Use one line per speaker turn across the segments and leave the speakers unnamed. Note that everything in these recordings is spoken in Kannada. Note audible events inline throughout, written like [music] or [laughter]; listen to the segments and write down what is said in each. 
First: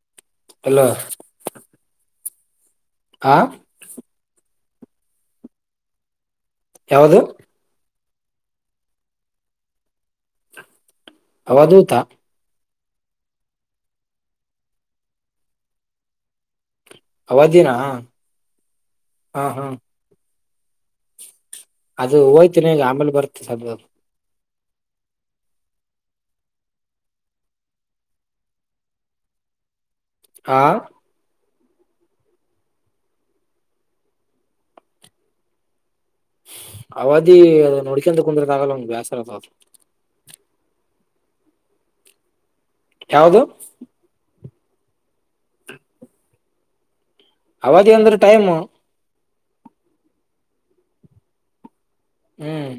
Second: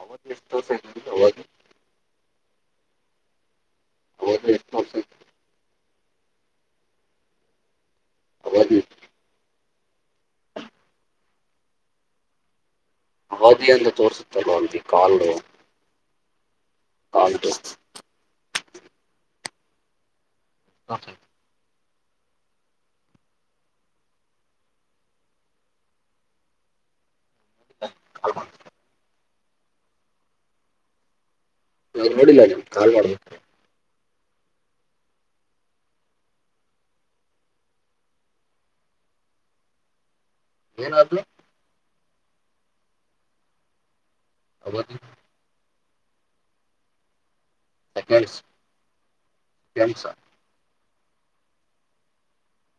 ಅವಾಗ ಎಷ್ಟು ದೋಸ
ಅಲೋ
ಇದಿ ಅವಾಗ
ಹಾ
ಹೌಸ
ಯಾವದು
ಅವಧಿ
ಅವದೂತ
ಅವಧಿ ಎಂದು ತೋರಿಸುತ್ತವೆ ಅಂತಿ ಕಾಲುು
ಅವದಿನನ ಹಾ ಹಾ
[inaudible]
ಅದು ಹೋಯ್ತೀನಿ ಈಗ ಆಂಬೇಲೆ ಬರ್ತ ಸ್ವಲ್
[inaudible]
ಹಾ
ನಾನು ನೋಡಿಲ್ಲ ನೀ ಕಾಲ್ ಮಾಡುದು
ಅವಧಿ ಅದು ನೋಡ್ಕಂತ ಕುಂದಿರತ ಆಗಲ್ಲ ಒಂದು ಬೇಾಸರತ ಅದು
ಏನಾದ್
ಯಾವದು
ಅವದಿ
ಅವಧಿ ಅಂದ್ರೆ ಟೈಮು
ಕೆಲ್ಸ
ಹ್ಮ್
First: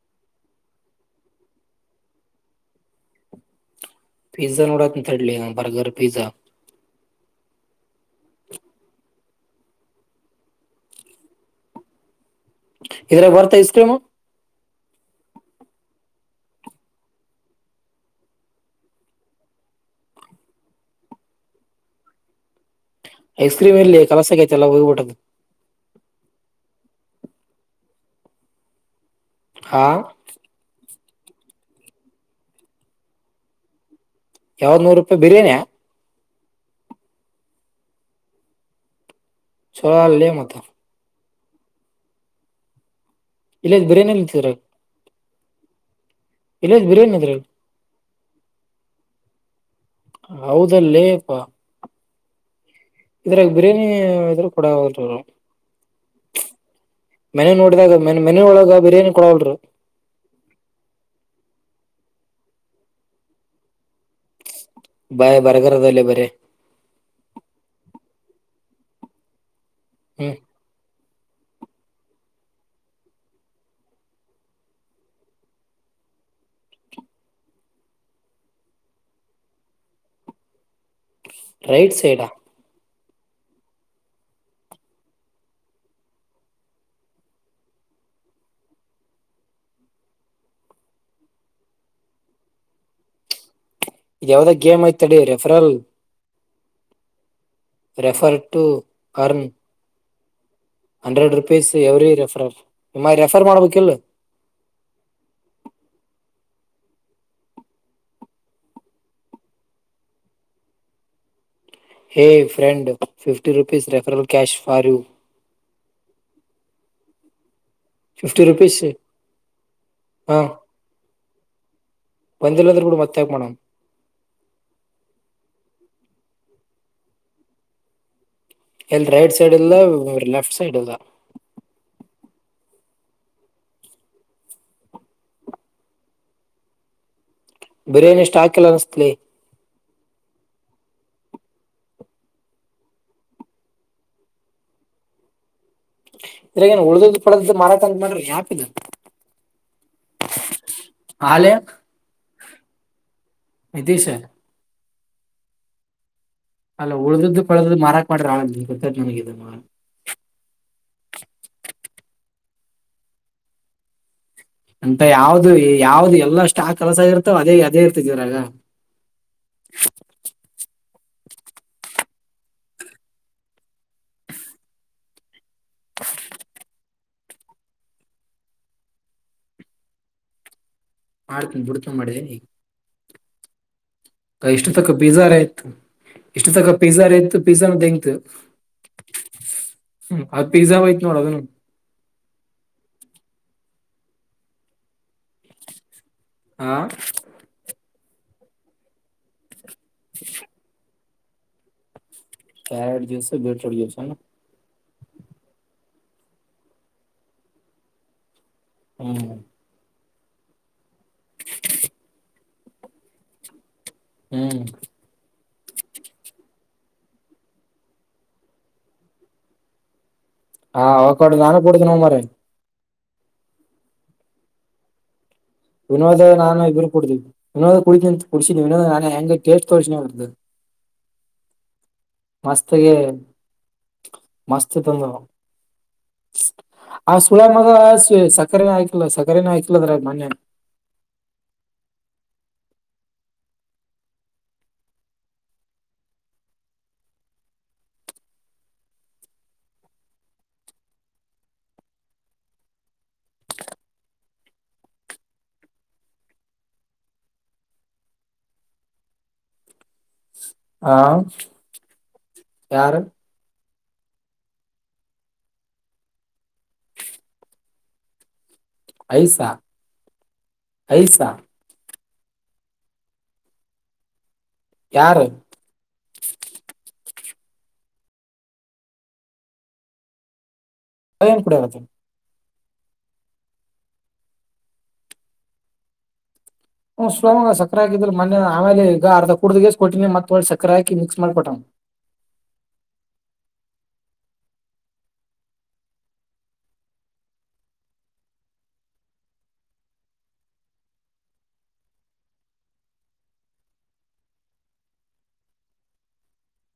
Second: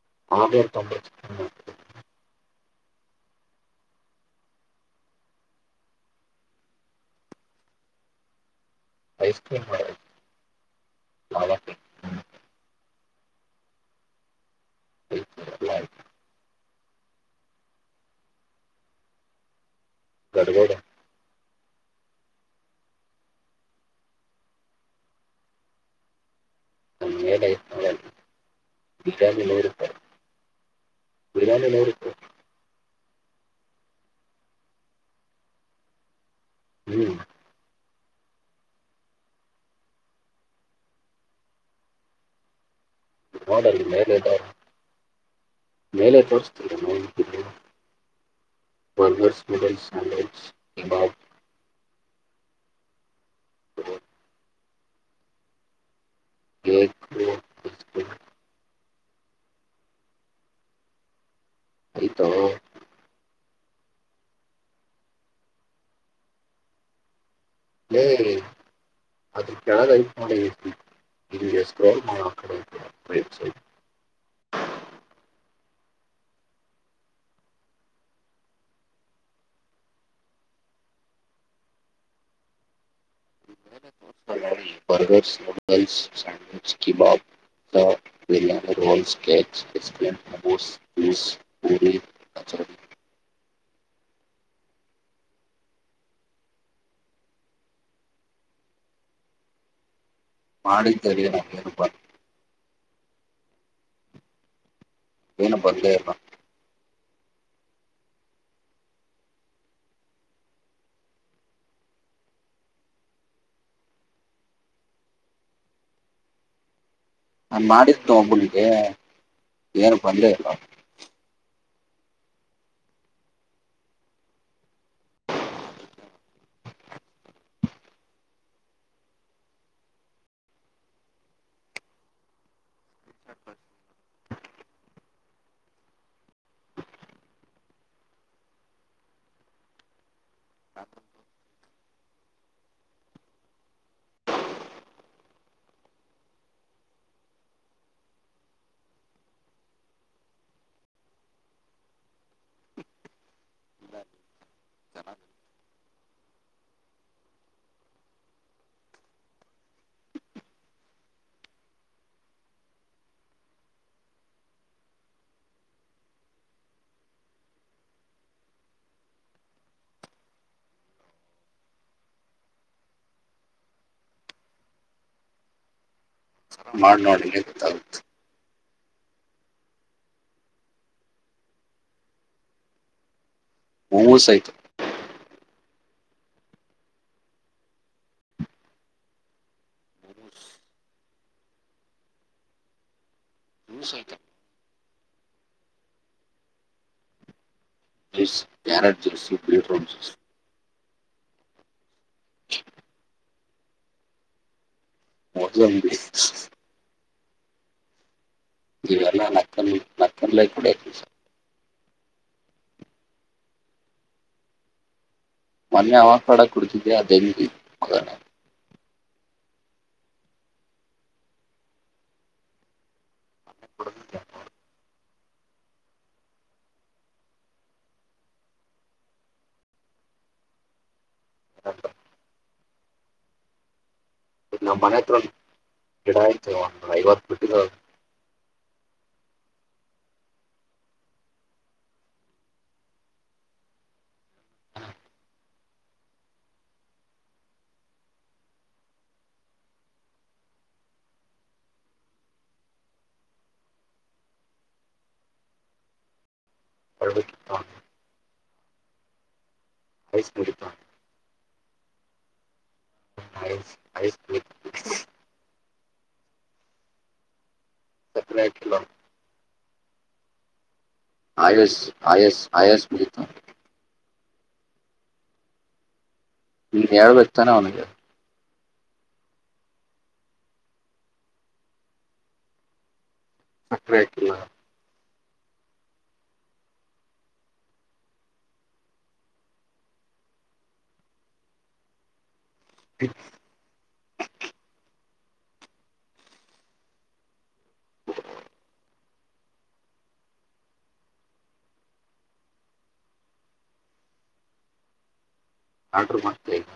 [inaudible]
ಪಿಜ್ಜಾ ನೋಡ ಅಂತಡ್ಲಿ ಬರ್ಗರ್ ಪಿಜ್ಜಾ
ಐಸ್ಕ್ರೀಮ ಮಾಡ
ಇದ್ರ ಬರ್ತ ಐಸ್ ಕ್ರೀಮು
[inaudible] ಗಡಗಡ
ಐಸ್ ಕ್ರೀಮ್ ಎಲ್ಲಿ ಕೆಲಸಕ್ಕೆತೆ ಎಲ್ಲ ಹೋಗಿಬಿಟ್ಟದ್ದ
ಅನ್ನಲೆ ಈರ ನಲರುತ
ಹಾ
ಬಿರ್ಯಾನಿ ನೋಡ
ಯಾವತ್ ನೂರು ರೂಪಾಯಿ ಬಿರಿಯಾನಿಯ
ಹ್ಮ್
ಚೋಳೋಳ್ಳೆ ಮಾತ ಇಲ್ಲ
ನೋಡಲ್ಲಿ ಮೇಲೆ
ಬಿರಿಯಾನಿ ಇತ್ರ
ಇದ್ದಾವೆ ಮೇಲೆ ತೋರಿಸ್ತೀರ ನೈನ್
ಬಿರಿಯಾನಿ
ಕಿ
ಇದ್ರಾಗ
ವನ್ರ್ಸ್ ನೂಡಲ್ಸ್ ಸ್ಯಾಂಡ್ವಿಚ್ ಕಬಾಬ್
ಹೌದಲ್ಲೇಪ್ಪಾ ಇದ್ರಾಗ ಬಿರಿಯಾನಿ ಇದ್ರ ಕೊೂಡ ಹೋದರು
ಕೇಕ್
ಮೆನೆ ನೋಡಿದಾಗ ಮ ಮನೆ ಒಳಗ ಬಿರಿಯಾನಿ ಕೊಡಲರಿ
[inaudible]
[inaudible] ಬರ್ಗರ್ ಅದಲ್ಲ ಬರ
ಲೇ ಅದಕ್ಕೆಳ ಅರಿಪ
ಹ್ಮ್
[inaudible]
ರೈಟ್ ಸೈಡಾ [unintelligible]
ಬರ್ಗರ್ಸ್ ನೂಡಲ್ಸ್ ಸ್ಯಾಂಡವಿಚ ಕ ಬಬ್ ಬಿರಿಯಾನಿ ರೋಲ್ಕಚ್ ಐಸ್ ಕ್ರೀಮ್ ಜಸ್ ಪೂ ಅ [inaudible]
ಇ ಯಾವ್ದಾಗ ಗೇಮ್ ಆಯ್ತಡ ರೆಫರಲ್ ರೆಫರ್ ಟು ಅರ್ನ್
ಮಾಡಿದ್ದಲ್ಲಿ
ಹಂಡ್ರೆಡ್
ನಮ್ಗೇನು
ರುಪೀಸ್
ಬಂದ್
ಎವ್ರಿ ರೆಫರ್ ನಿಮ್ಮ ರೆಫರ್ ಮಾಡ್ಬೇಕ ಇಲ್
ಏನಪ್ಪಾ [unintelligible]
ಹೇ friend fifty ೂಪೀಸ್ referral cash for you
ನಾ ಮಾಡಿದ್ದು
ಫಿಫ್ಟಿ
ಒಬನಿಗೆ
ರುಪೀಸ್
ಏನು ಬಂದೇ
ಹಾ
ಇಲ್ಲ
ಬಂದಿಲ್ಲ ಅಂದರುೂ ಬುಡು ಮತ್ತಾಕ ಮಡಣ್ಣ ಎಲ್ಲಿ ರೈಟ್ ಸೈಡ್ ಇಲ್ಲ ಲೆಫ್ಟ್ ಸೈಡ್ ಇಲ್ಲ ಬಿರಯಾನಿ ಸ್ಟಾಕ್ ಇಲ್ಲ ಅನ್ಸುತ್ಲೆ ಇದ್ರಾಗ ಏನ್ ಉಳ್ದ್ದ ಪಡದ್ದ ಮಾರಕ್ ಅಂತ ಮಾಡಾರಿ ಆಪ್ ಇದು ಹಾಲೇ ನಿತೀಶ್ ಅಲ್ಲ ಉಳ್ದದ್ದು ಪಳ್ದುದು ಮಾರಾಕ್ ಮಾಡ್ರ ಆ ಗೊತ್ತ ನಮಗ [unintelligible] ಅಂತ ಯಾವ್ದು ಯಾವ್ದ ಎಲ್ಲಷ್ಟ ಆ [unintelligible] ಕೆಲಸ ಇರ್ತಾವ ಅದೇ ಅದೇ ಇರ್ತಿದ ಇವ್ರಾಗ [inaudible]
ಮಾಡ್ ನೋಡ್ಲಿ ಗೊತ್ತಾಗುತ್ತೆ
ಮಾಡ್ತನ್ಿ ಬಿಡ್ಕೊಂಡ ಮಾಡಿದ್ದೇನೆ ಈಗ
ಮೊಮೋಸ್ ಐತೆ
ಇಷ್ಟು ತಕ್ಕ ಬೀಜಾರ ಆಯ್ತು ಇಷ್ಟು ತಕ ಪಿಜ್ಜಾ ರ ಇತು ಪಿಜ್ಜಾಾನಂಂತು ಹ್ಮ್ ಅ್
ಮೊಮೋಸ್
ಪಿಜಾ ಹೋಯ್ತು ನೋಡು ಅದುನು
ಮೂ ಸ ಆತ [unintelligible]
ಹಾ
ಯಾರ ಜಸ [unintelligible]
[inaudible] ಾಯಡ್ ಜಸ ಬೆೇಟರ್ ಜಸ [unintelligible]
ಮೌದಲ [unintelligible] ಇವೆಲ್ಲ
ಹ್ಮ್
ನಕ್ಕನ್ ನಕ್ಕಲ್ಲ ಕೂಡ
ಹ್ಮ್
ಮೊನ್ನೆ ಅವಖಾಡ ಕುಡಿತಿದ್ದೆಯ ಅ ದೈನ ಮೊಗನೇ
ಹಾ ಹವ್ಕ್ಕಾಡು ನಾನು ಕೊಡೀತೀನೋ ಮಾರಾಯ ವಿನೋದ ನಾನು ಇಬ್್ರರು ಕುಡತೀವಿ ವಿನೋದ ಕುಡೀಿಂತ ಕುಡಸಿದಿ ವಿನೋದ ನಾನ ಹೆಂಗ ಟೇಸ್ಟ್ ತೋರಿಸ ಬರ್ತದೆ ಹ್ಮ್ಮ್. [inaudible]
ಹ [unintelligible]
ಮಸ್ತಗೆ
ನಮ್ಮ
ಮಸ್ತ್
ಮನೆ
ತಂದ
ಹತ್ರ ಒಂದು ಗಿಡ ಐತೆ ಒಂದು
ಆ
ಐವತ್ತು
ಸುಳ ಮ
ಬಿಟ್ಟಿದ್ದು
ಸಕ್ಕರೆ ಆ ಲ್ಲ ಸಗರೆನ ಆಯಕ್ಲದ್ರ ಮನ್ನ [unintelligible]
ಹಳ ಹ [unintelligible] ಹಯ [unintelligible]
ಹಾ ಯಾರು
ಐಸ್ಕ್ರೀಮ ಸಕ್ಕರೆ ಅಕಿಲ್ಲ
ಐಸಾ ಐಸಾ
ಆಯಸ್ ಆಯಸ್ ಆಯಸ್ಿತ
ಯಾರು
ಹ ಳ ವ್ಯಕ್ತಾನ ಆವ್ನಿಗೆ
ಪಯನ್ ಕೂಡ ಅತ್ತ
ಸಕ್ರೆ ಹಾಕಿಲ್ಲ
ಹ ಸ್ಲೋಂಗ ಸಕರೆಾಕಿದ್ರ ಮೊೆ ಆಮೇಲೆ ಈಗ ಅರ್ಧ ಕುಡ್ದಷ್ಟ ಕೊಟ್ಟಿನಿ ಮತ್ತ ಒಳ್ಳೆ ಸಕ್ಕರೆ ಹಾಕಿ ಮಿಕ್ಸ್ ಮಾಡಿ ಕೊಟ್ಟನ ಹ್ಮ್ಮ್. [inaudible]
ಹ [unintelligible] ಆರ್ಡ್ರ ಮಾಡ್ತ ಈಗ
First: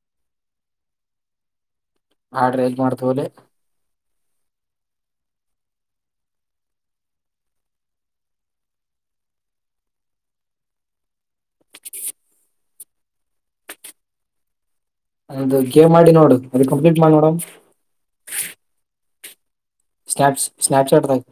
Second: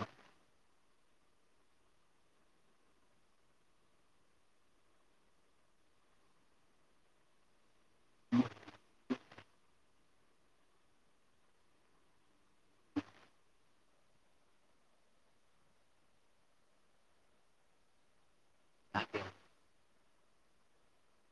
ಆಡ್ರ ಎಲ್ ಮಾಡ್ತವ್ರಿ
ಹ್ಮ
ಅದು ಗೇಮ್ ಮಾಡಿ ನೋಡು ಅದ ಕಂಪ್ಲೀಟ್ ಮಾಡಿ ನೋಡ ಸ್ನಪ್ ಸ್ನಯಪಚ್ಯಾಟ್ ತ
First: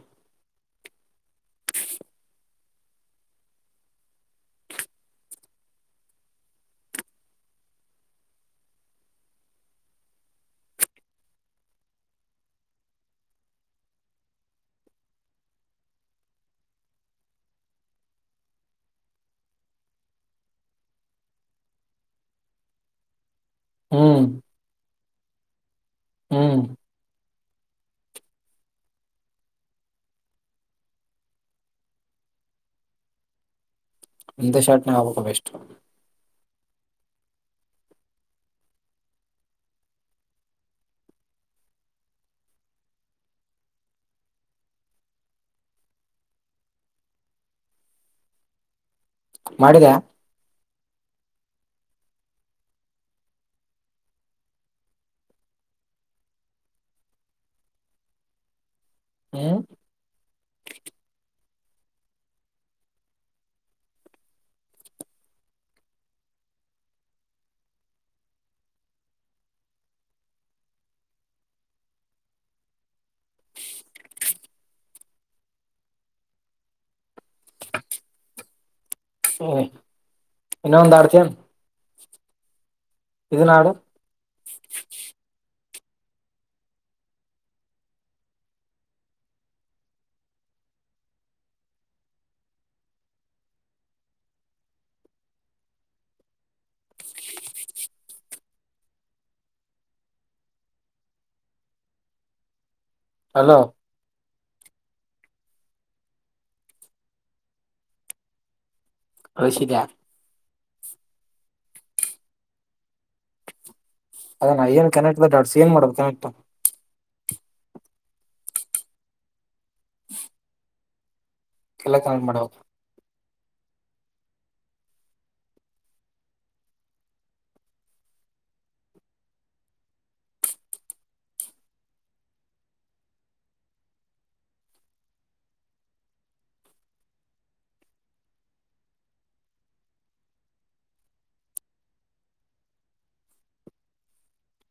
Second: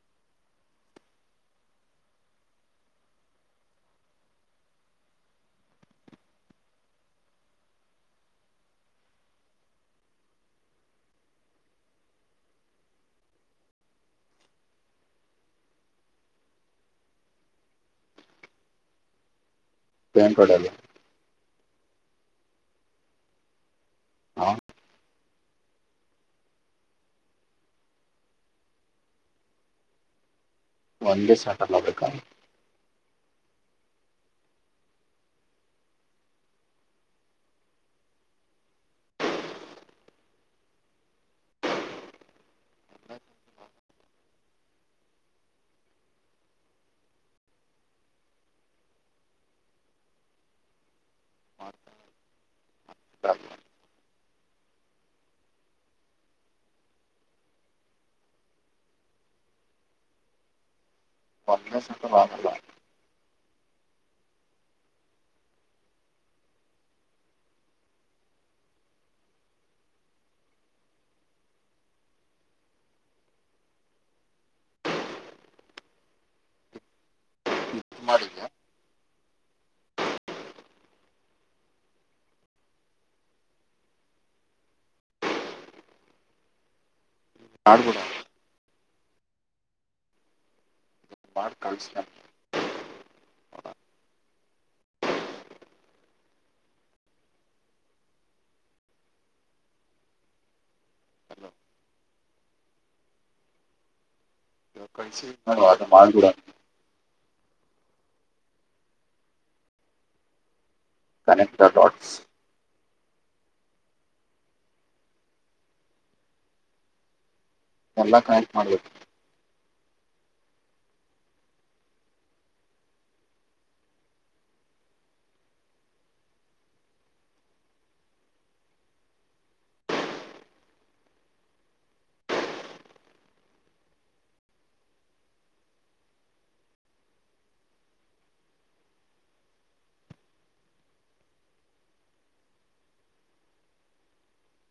ಪ್ಯಾಂಪಡಲ್ಲಿ
ಹ್ಮ್
ಅವ್ನ್
ಹ್ಮ್
ಒಂದ ಸಟಲ್ಲ ಅಡುಕ
ಇಂದ ಶಾಟ್ ನ ಅವಾಬಕ ಬೆಸ್ಟ್ ಮಾಡಿದ ಹ್ಮ
ಪಂಗ್ರೆಸ್ಕ್ಕ ಮಾಡಲ್ಲ ಮಾಡಿದ್ದ
ಇನ್ನ ಒಂದ ಆಡ್ತ ಇದುನ ಆಡು
ಆಡು ಕೂಡ ಬ ಕನ್ಸ್ [inaudible]
ಹಲೋ
[inaudible]
ಕಲಿಸಿದ
ಕನೆಕ್ಟ್ ದ ಡಾಟ್ಸ್
ಅದ ನಾ ಏನ್ ಕನೆಕ್ಟ್ ದಡಾಡ್ಸಿ ಏನ್ ಮಾಡಬೇಕು ಕನೆಕ್ಟ್
ಎಲ್ಲ ಕನ್ಟೆಕ್ಟ್ ಮಾಡ್ಬೇಕು
ಎಲ್ಲ ಕನೆಕ್ಟ್ ಮಾಡುವ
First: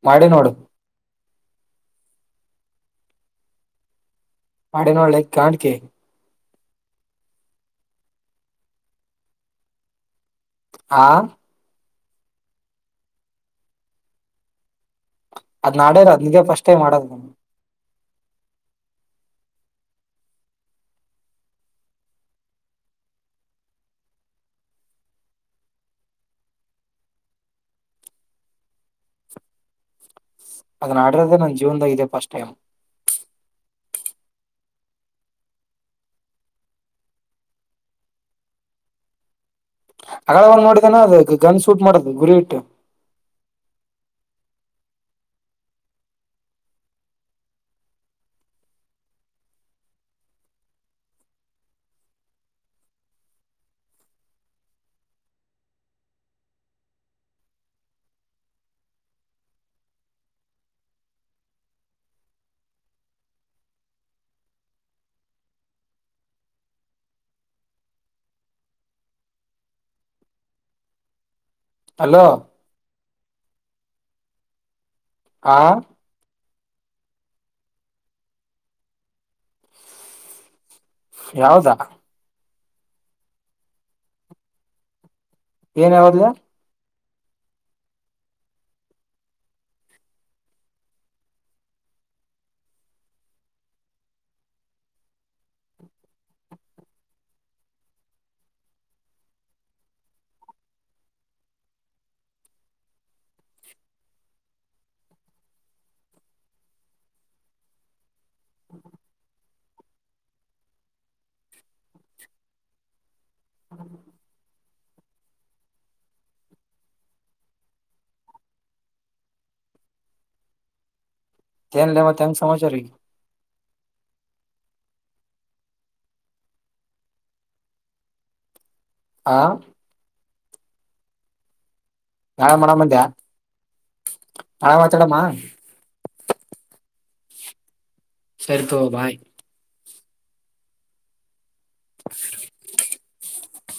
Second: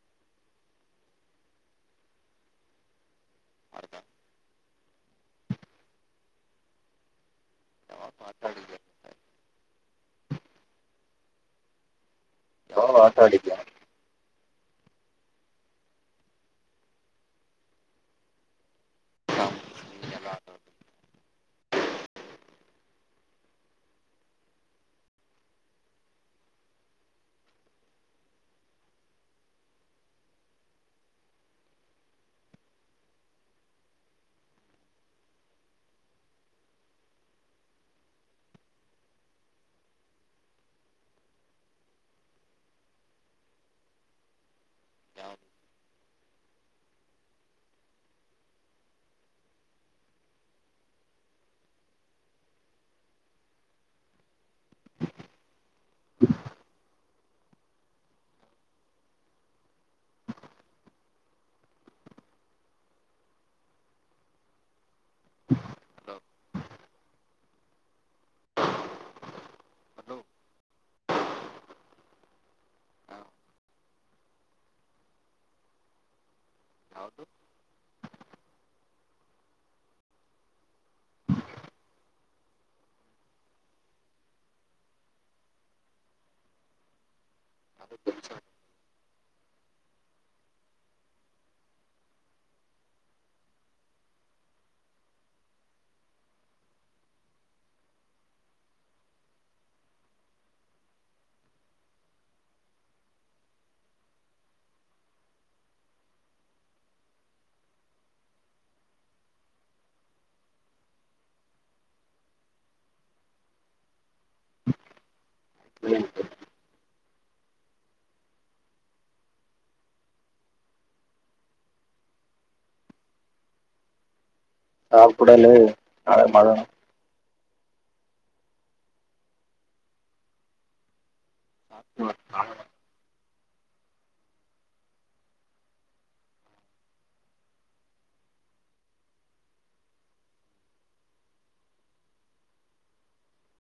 ಮಾಡಿ ನೋಡು [inaudible]
ಯಾವಾಗ ಆಟ ಆಡಿದ್ಯಾ
ಹಾ
[inaudible]
ಅದ್ ನಾಡೇಲ್ಲ ನಿ ಫಸ್ಟ್ ಟೈಮ್ ಆದು ನ
ನಾವು ಎಲ್ಲ ಆಟ ಆಡಿದ್ಯಾ?
ಅದನ್ ಆಡರೋದೇ ನನ್ ಜೀವನ್ದಾಗ ಇದೆ ಫಸ್ಟ್ ಟೈಮ್ ಹಗಳ ಒಂದ ನೋಡಿದನ ಅದ ಗನ್ ಸೂಟ್ ಮಾಡದು ಗುರಿ ಇಟ್ಟು
ಯಾವ್ದು ಹಲೋ [unintelligible]
ಹಲೋ ಹಾ
[unintelligible]
ಯಾವದಾ ಏನ್ ಯಾವದಲ
[unintelligible]
[unintelligible] ಹ್ಮ [unintelligible]
[unintelligible]
ಏನ್ ಲೇ ಏನ್ ಸಮಚಾರ
ಹಾ ಕೂಡಲ್ಲ ನಾಳೆ ಮಾಡ
ಹ
ನಾಳೆ
ನಾಳೆ ಮಾಡಮ್ ಅಂದ್ಯಾ ನಾಳೆ ಮಾತಾಡೋಣ ಸರಿ ತ ಬಾಯ್ [unintelligible]